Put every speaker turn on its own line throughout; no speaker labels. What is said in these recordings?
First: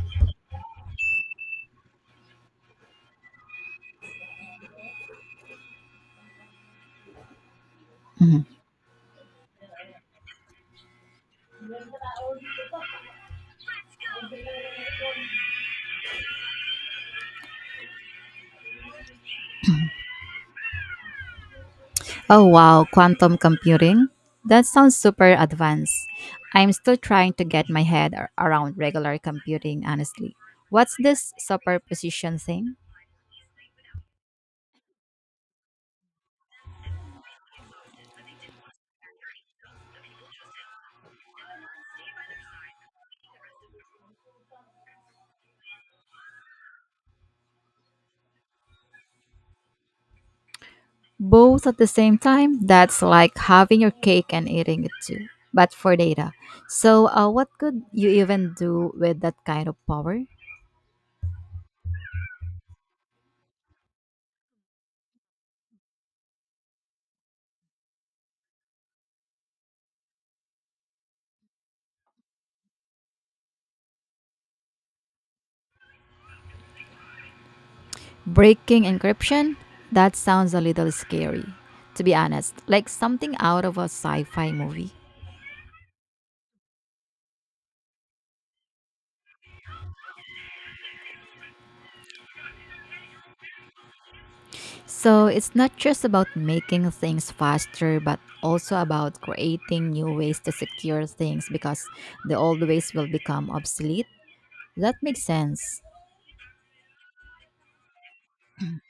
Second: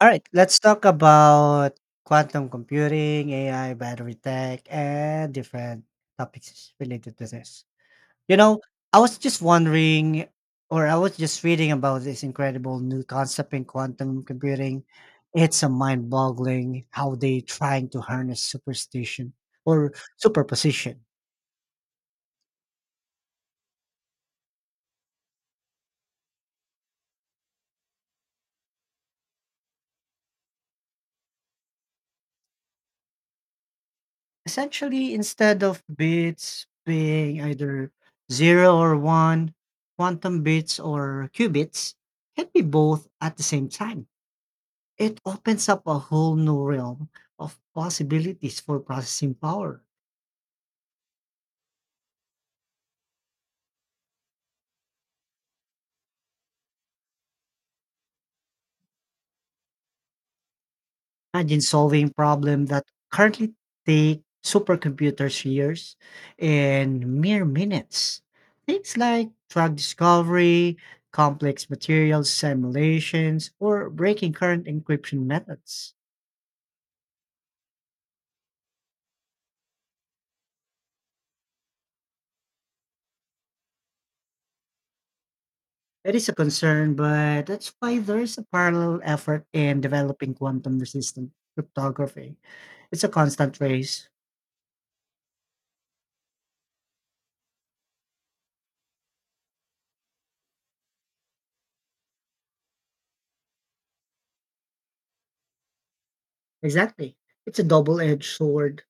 All right, let's talk about quantum computing, AI, battery tech, and different topics related to this. You know, I was just wondering, I was just reading about this incredible new concept in quantum computing. It's a mind boggling how they trying to harness superstition or superposition.
Oh wow, quantum computing? That sounds super advanced. I'm still trying to get my head around regular computing, honestly. What's this superposition thing?
Essentially, instead of bits being either 0 or 1, quantum bits or qubits can be both at the same time. It opens up a whole new realm of possibilities for processing power.
Both at the same time? That's like having your cake and eating it too, but for data. So, what could you even do with that kind of power?
Imagine solving problems that currently take supercomputers years in mere minutes. Things like drug discovery, complex materials simulations, or breaking current encryption methods.
Breaking encryption? That sounds a little scary, to be honest, like something out of a sci fi movie.
That is a concern, but that's why there is a parallel effort in developing quantum resistant cryptography. It's a constant race.
So it's not just about making things faster, but also about creating new ways to secure things because the old ways will become obsolete. That makes sense.
Exactly. It's a double edged sword,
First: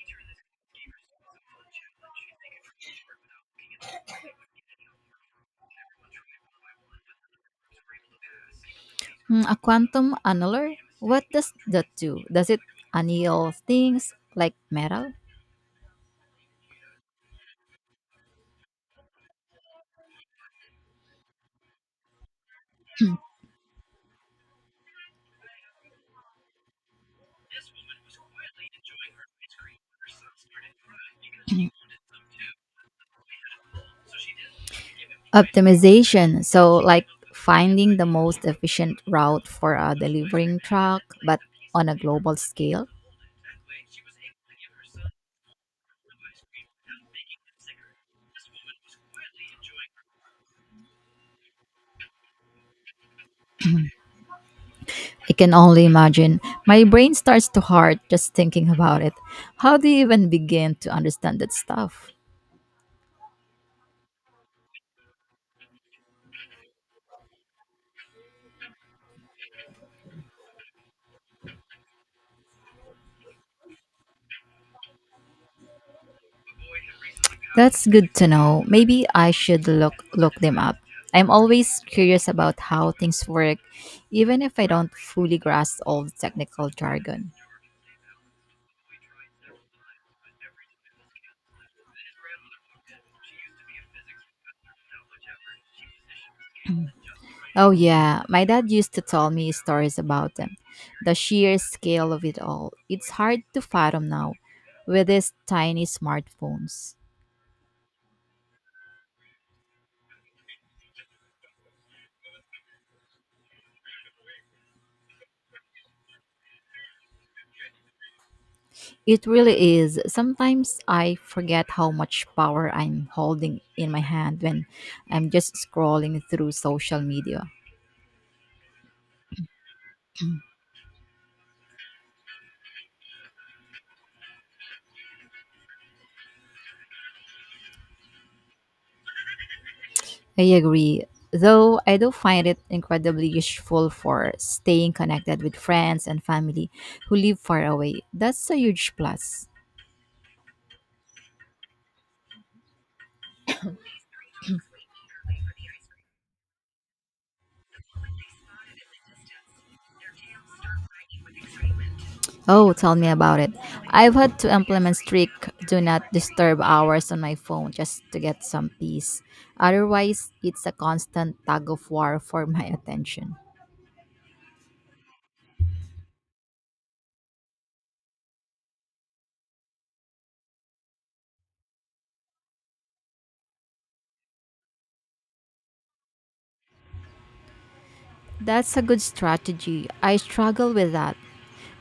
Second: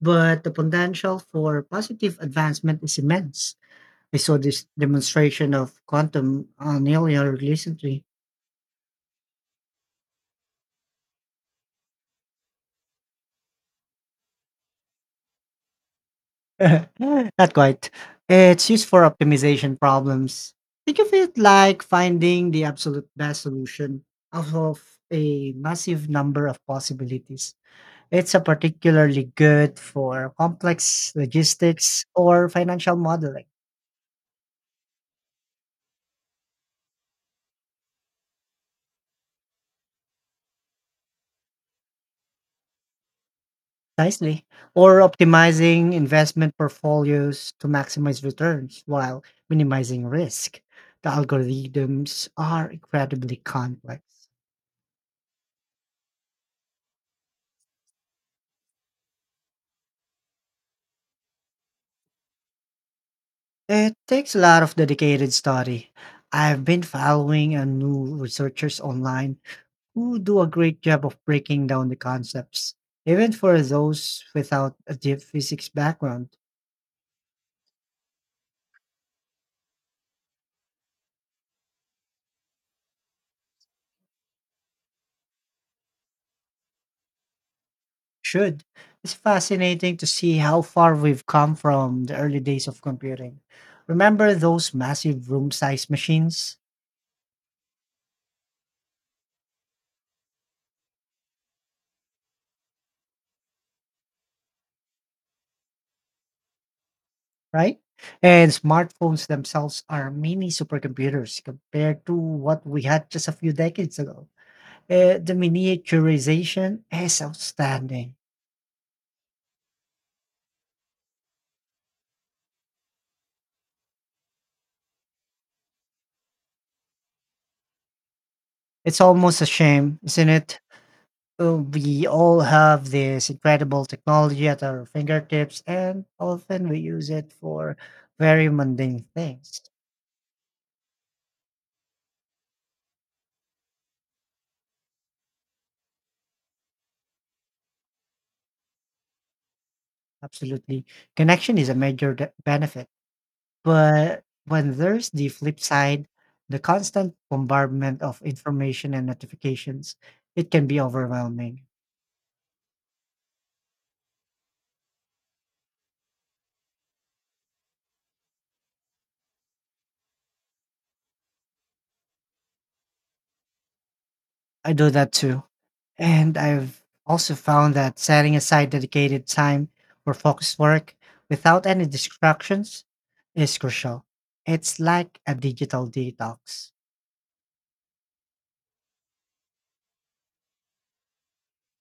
but the potential for positive advancement is immense. I saw this demonstration of quantum annealing recently.
Hmm, a quantum annuler? What does that do? Does it anneal things like metal?
Not quite. It's used for optimization problems. Think of it like finding the absolute best solution out of a massive number of possibilities. It's a particularly good for complex logistics or financial modeling.
Optimization. So, like finding the most efficient route for a delivering truck, but on a global scale.
Precisely. Or optimizing investment portfolios to maximize returns while minimizing risk. The algorithms are incredibly complex.
I can only imagine. My brain starts to hurt just thinking about it. How do you even begin to understand that stuff?
It takes a lot of dedicated study. I've been following a new researchers online who do a great job of breaking down the concepts, even for those without a deep physics background.
That's good to know. Maybe I should look them up. I'm always curious about how things work, even if I don't fully grasp all the technical jargon.
Should. It's fascinating to see how far we've come from the early days of computing. Remember those massive room sized machines,
Oh yeah, my dad used to tell me stories about them. The sheer scale of it all. It's hard to fathom now with these tiny smartphones.
right? And smartphones themselves are mini supercomputers compared to what we had just a few decades ago. The miniaturization is outstanding.
It really is. Sometimes I forget how much power I'm holding in my hand when I'm just scrolling through social media.
It's almost a shame, isn't it? We all have this incredible technology at our fingertips, and often we use it for very mundane things.
I agree. Though I do find it incredibly useful for staying connected with friends and family who live far away. That's a huge plus.
Absolutely. Connection is a major benefit. But when there's the flip side, the constant bombardment of information and notifications, it can be overwhelming.
Oh, tell me about it. I've had to implement strict do not disturb hours on my phone just to get some peace. Otherwise, it's a constant tug of war for my attention.
I do that too. And I've also found that setting aside dedicated time for focused work without any distractions is crucial. It's like a digital detox.
That's a good strategy. I struggle with that.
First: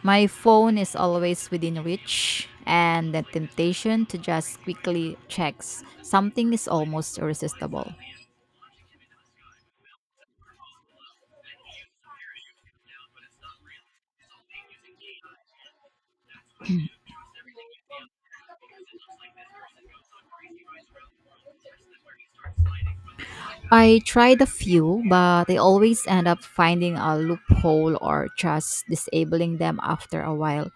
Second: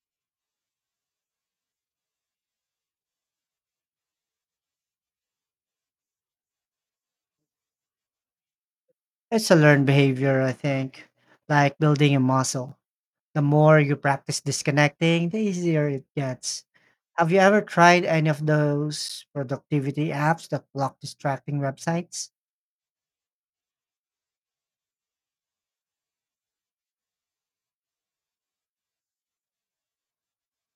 My phone is always within reach, and the temptation to just quickly check something is almost irresistible.
It's a learned behavior, I think, like building a muscle. The more you practice disconnecting, the easier it gets. Have you ever tried any of those productivity apps that block distracting websites?
I tried a few, but I always end up finding a loophole or just disabling them after a while.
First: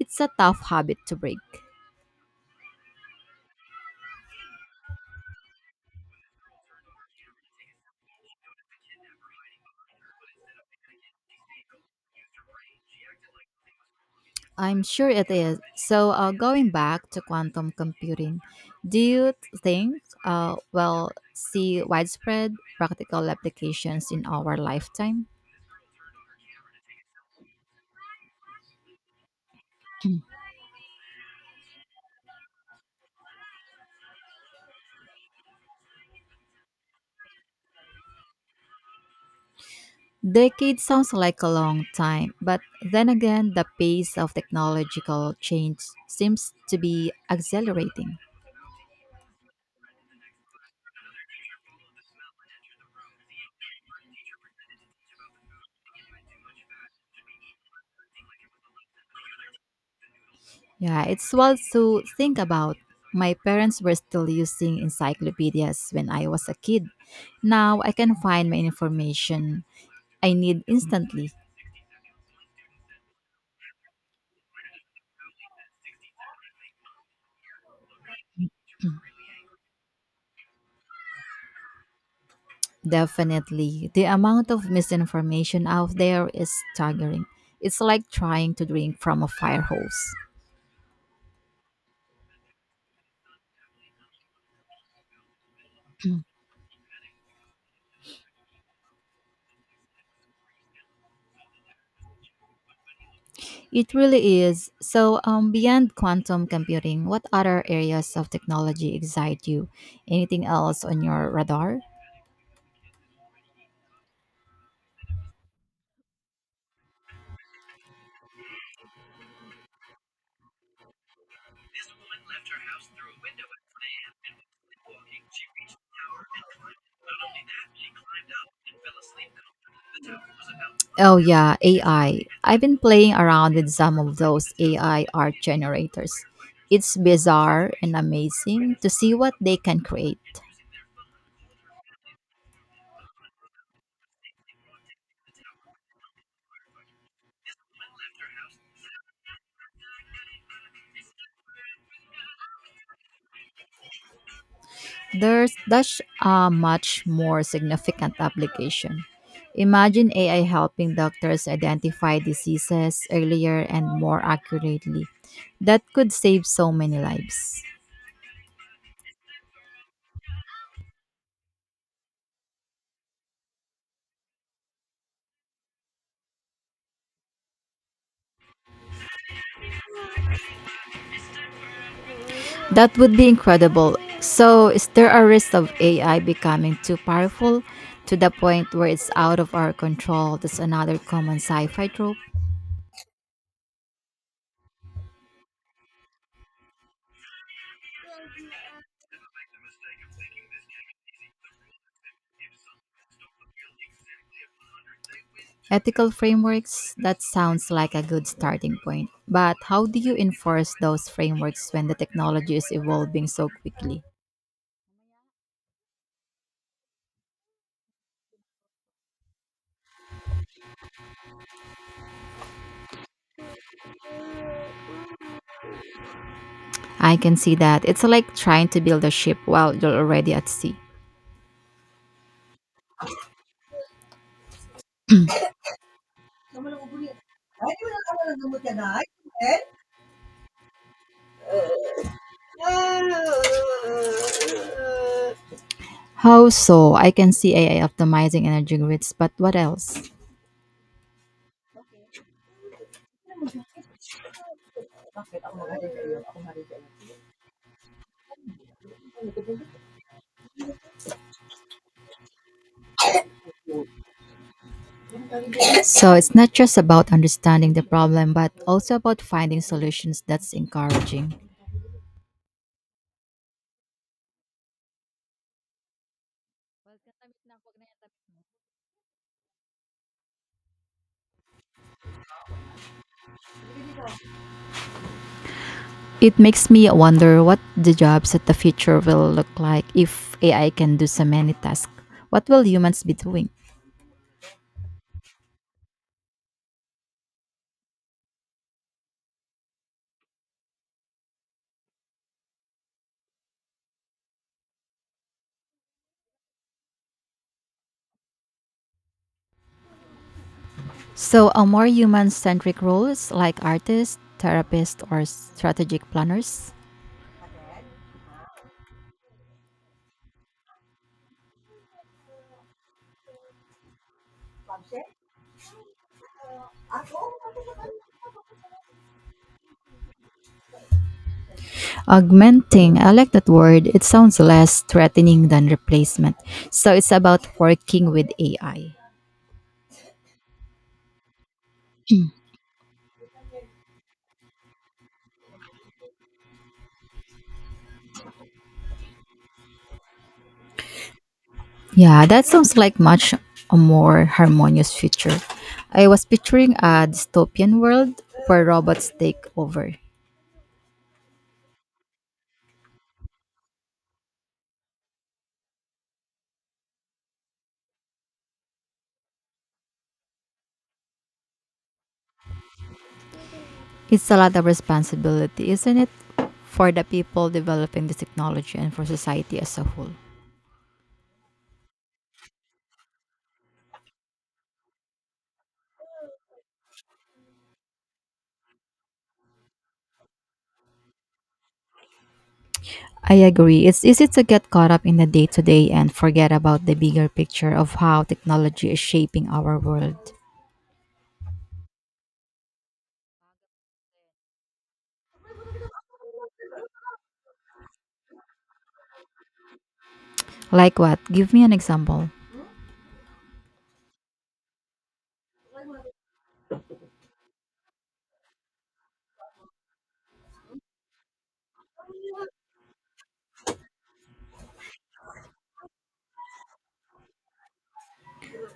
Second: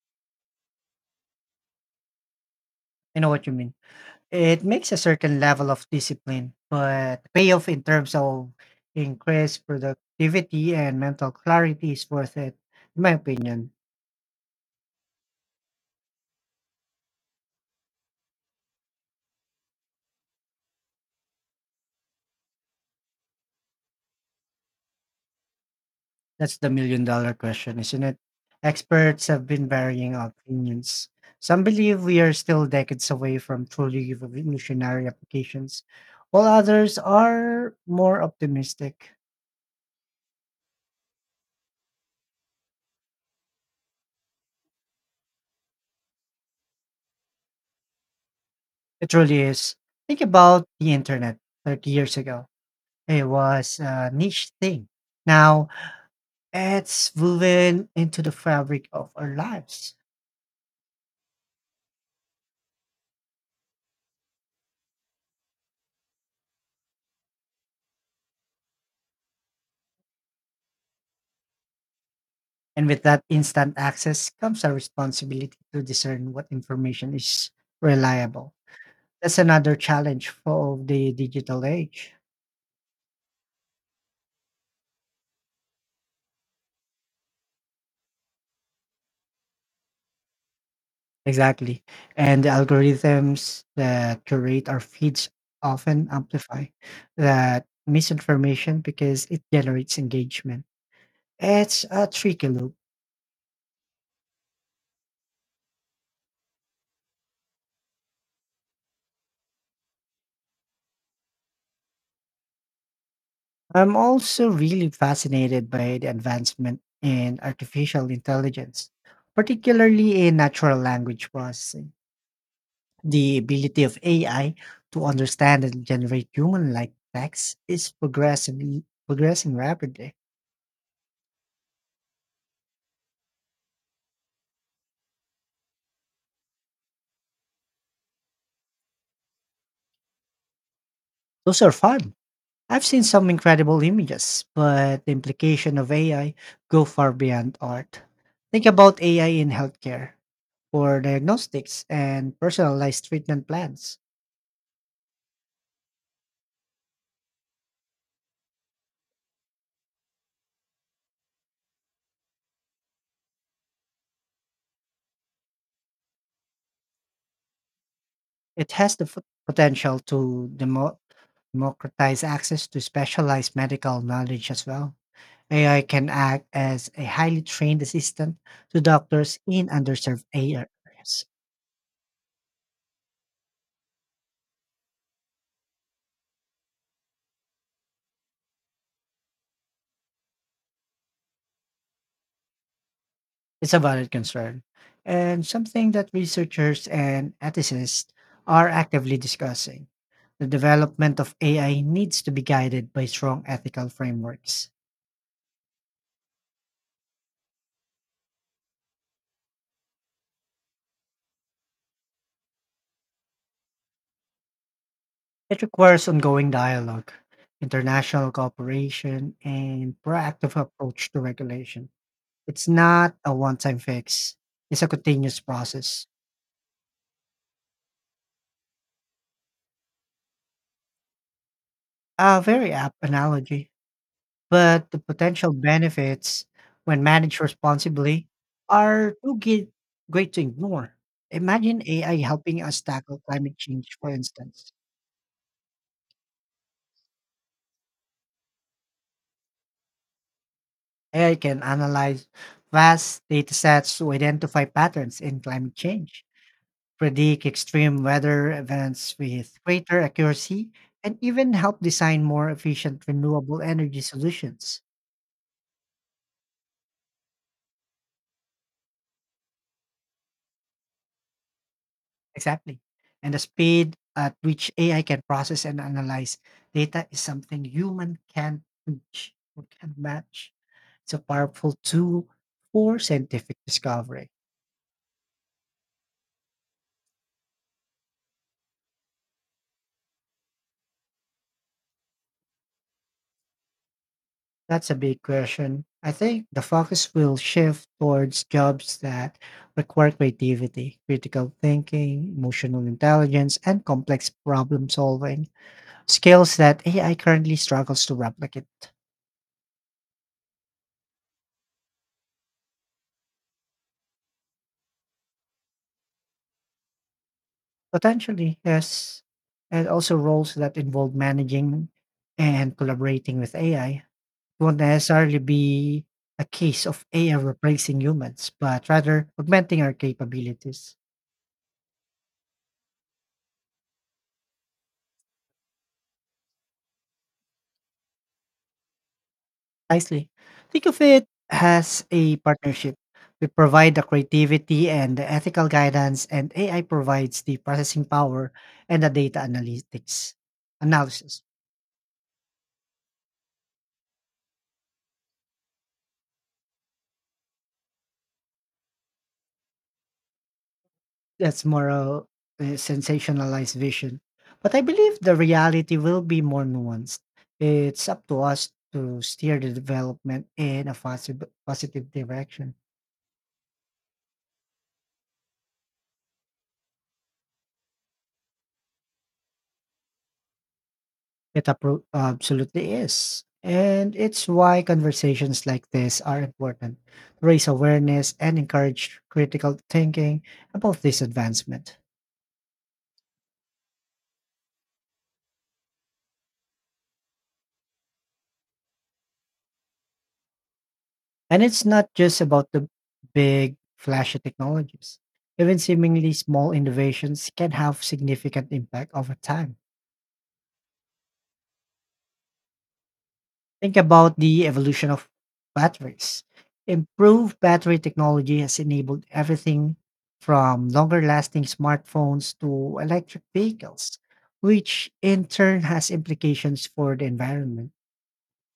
It's a tough habit to break.
I know what you mean. It makes a certain level of discipline, but the payoff in terms of increased productivity and mental clarity is worth it, in my opinion.
I'm sure it is. So, going back to quantum computing, do you think we'll see widespread practical applications in our lifetime?
That's the million dollar question, isn't it? Experts have been varying opinions. Some believe we are still decades away from truly revolutionary applications, while others are more optimistic.
Decade sounds like a long time, but then again, the pace of technological change seems to be accelerating.
It really is. Think about the internet 30 years ago. It was a niche thing. Now, it's woven into the fabric of our lives.
Yeah, it's wild to think about. My parents were still using encyclopedias when I was a kid. Now I can find my information I need instantly.
And with that instant access comes our responsibility to discern what information is reliable. That's another challenge for the digital age.
Definitely, the amount of misinformation out there is staggering. It's like trying to drink from a fire hose.
Exactly. And the algorithms that curate our feeds often amplify that misinformation because it generates engagement. It's a tricky loop.
It really is. So, beyond quantum computing, what other areas of technology excite you? Anything else on your radar?
I'm also really fascinated by the advancement in artificial intelligence, particularly in natural language processing. The ability of AI to understand and generate human-like text is progressively progressing rapidly.
Oh yeah, AI. I've been playing around with some of those AI art generators. It's bizarre and amazing to see what they can create.
Those are fun. I've seen some incredible images, but the implication of AI go far beyond art. Think about AI in healthcare for diagnostics and personalized treatment plans.
There's such a much more significant application. Imagine AI helping doctors identify diseases earlier and more accurately. That could save so many lives.
It has the potential to democratize access to specialized medical knowledge as well. AI can act as a highly trained assistant to doctors in underserved areas.
That would be incredible. So, is there a risk of AI becoming too powerful to the point where it's out of our control? That's another common sci fi trope.
It's a valid concern and something that researchers and ethicists are actively discussing. The development of AI needs to be guided by strong ethical frameworks.
Ethical frameworks, that sounds like a good starting point. But how do you enforce those frameworks when the technology is evolving so quickly?
It requires ongoing dialogue, international cooperation, and proactive approach to regulation. It's not a one time fix, it's a continuous process.
I can see that. It's like trying to build a ship while you're already at sea.
A very apt analogy, but the potential benefits when managed responsibly are great to ignore. Imagine AI helping us tackle climate change, for instance.
How so? I can see AI optimizing energy grids, but what else?
AI can analyze vast data sets to identify patterns in climate change predict extreme weather events with greater accuracy, and even help design more efficient renewable energy solutions.
So it's not just about understanding the problem, but also about finding solutions that's encouraging.
Exactly. And the speed at which AI can process and analyze data is something human can't reach or can't match. It's a powerful tool for scientific discovery.
It makes me wonder what the jobs of the future will look like if AI can do so many tasks. What will humans be doing?
That's a big question. I think the focus will shift towards jobs that require creativity, critical thinking, emotional intelligence, and complex problem solving, skills that AI currently struggles to replicate.
So, a more human centric roles like artists, therapists, or strategic planners?
Potentially, yes. And also roles that involve managing and collaborating with AI won't necessarily be a case of AI replacing humans, but rather augmenting our capabilities.
Augmenting, I like that word. It sounds less threatening than replacement. So it's about working with AI.
Precisely. Think of it as a partnership. We provide the creativity and the ethical guidance, and AI provides the processing power and the data analytics analysis.
Yeah, that sounds like much a more harmonious future. I was picturing a dystopian world where robots take over.
That's more a sensationalized vision. But I believe the reality will be more nuanced. It's up to us to steer the development in a positive direction.
It's a lot of responsibility, isn't it? For the people developing this technology and for society as a whole.
It absolutely is. And it's why conversations like this are important to raise awareness and encourage critical thinking about this advancement.
I agree. It's easy to get caught up in the day to day and forget about the bigger picture of how technology is shaping our world.
And it's not just about the big, flashy technologies. Even seemingly small innovations can have significant impact over time.
Like what? Give me an example.
Think about the evolution of batteries. Improved battery technology has enabled everything from longer lasting smartphones to electric vehicles, which in turn has implications for the environment.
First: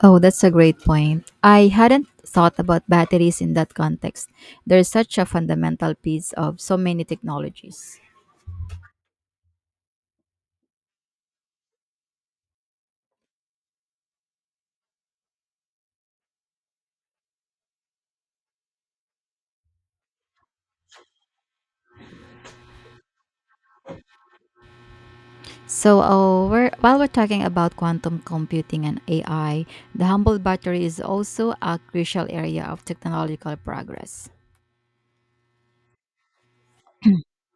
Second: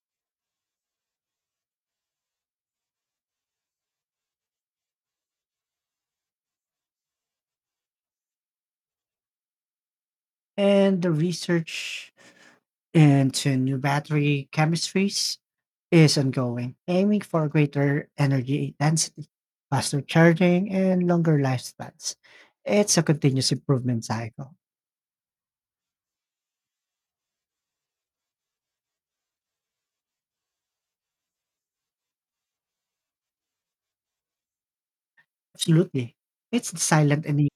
Oh, that's a great point. I hadn't thought about batteries in that context. They're such a fundamental piece of so many technologies.
And the research into new battery chemistries is ongoing, aiming for greater energy density, faster charging, and longer lifespans. It's a continuous improvement cycle.
While we're talking about quantum computing and AI, the humble battery is also a crucial area of technological progress.
Absolutely. It's the silent enabler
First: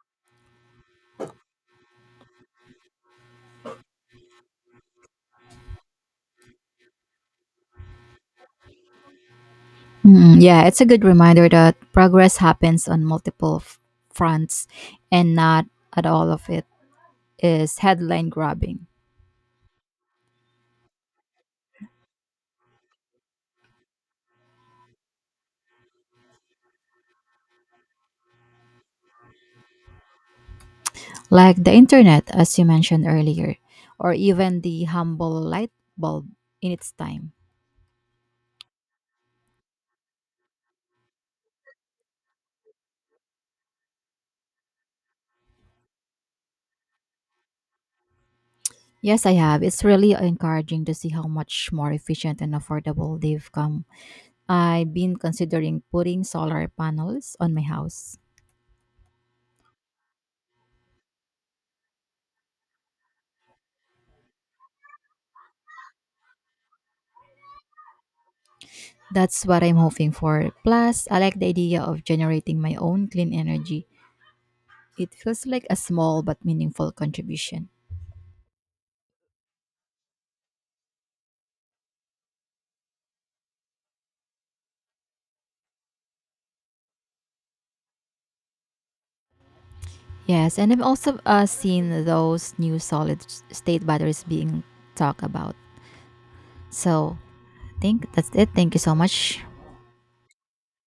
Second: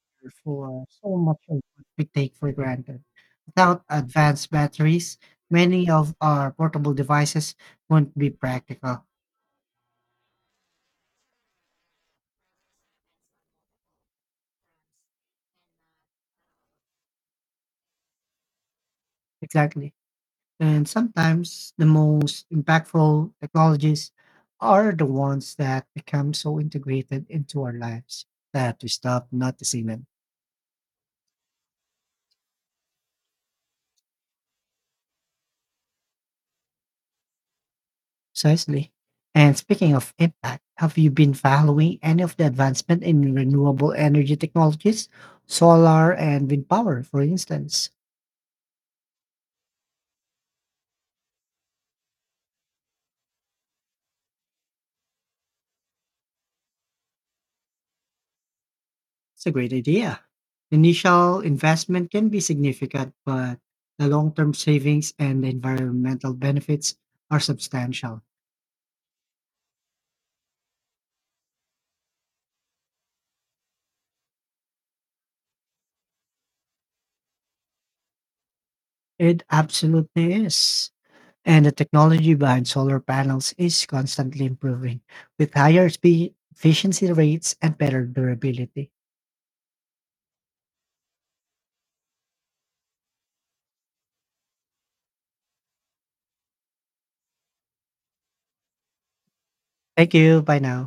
for so much of what we take for granted. Without advanced batteries, many of our portable devices won't be practical.
Mm, yeah, it's a good reminder that progress happens on multiple fronts and not at all of it is headline grabbing.
Exactly. And sometimes the most impactful technologies are the ones that become so integrated into our lives that we stop noticing them.
Like the internet, as you mentioned earlier, or even the humble light bulb in its time.
Precisely. And speaking of impact, have you been following any of the advancement in renewable energy technologies, solar and wind power, for instance?
Yes, I have. It's really encouraging to see how much more efficient and affordable they've come. I've been considering putting solar panels on my house.
It's a great idea. Initial investment can be significant, but the long term savings and the environmental benefits are substantial.
That's what I'm hoping for. Plus, I like the idea of generating my own clean energy. It feels like a small but meaningful contribution.
It absolutely is. And the technology behind solar panels is constantly improving with higher speed, efficiency rates, and better durability.
Yes, and I've also seen those new solid state batteries being talked about. So, think that's it. Thank you so much
Thank you. Bye now.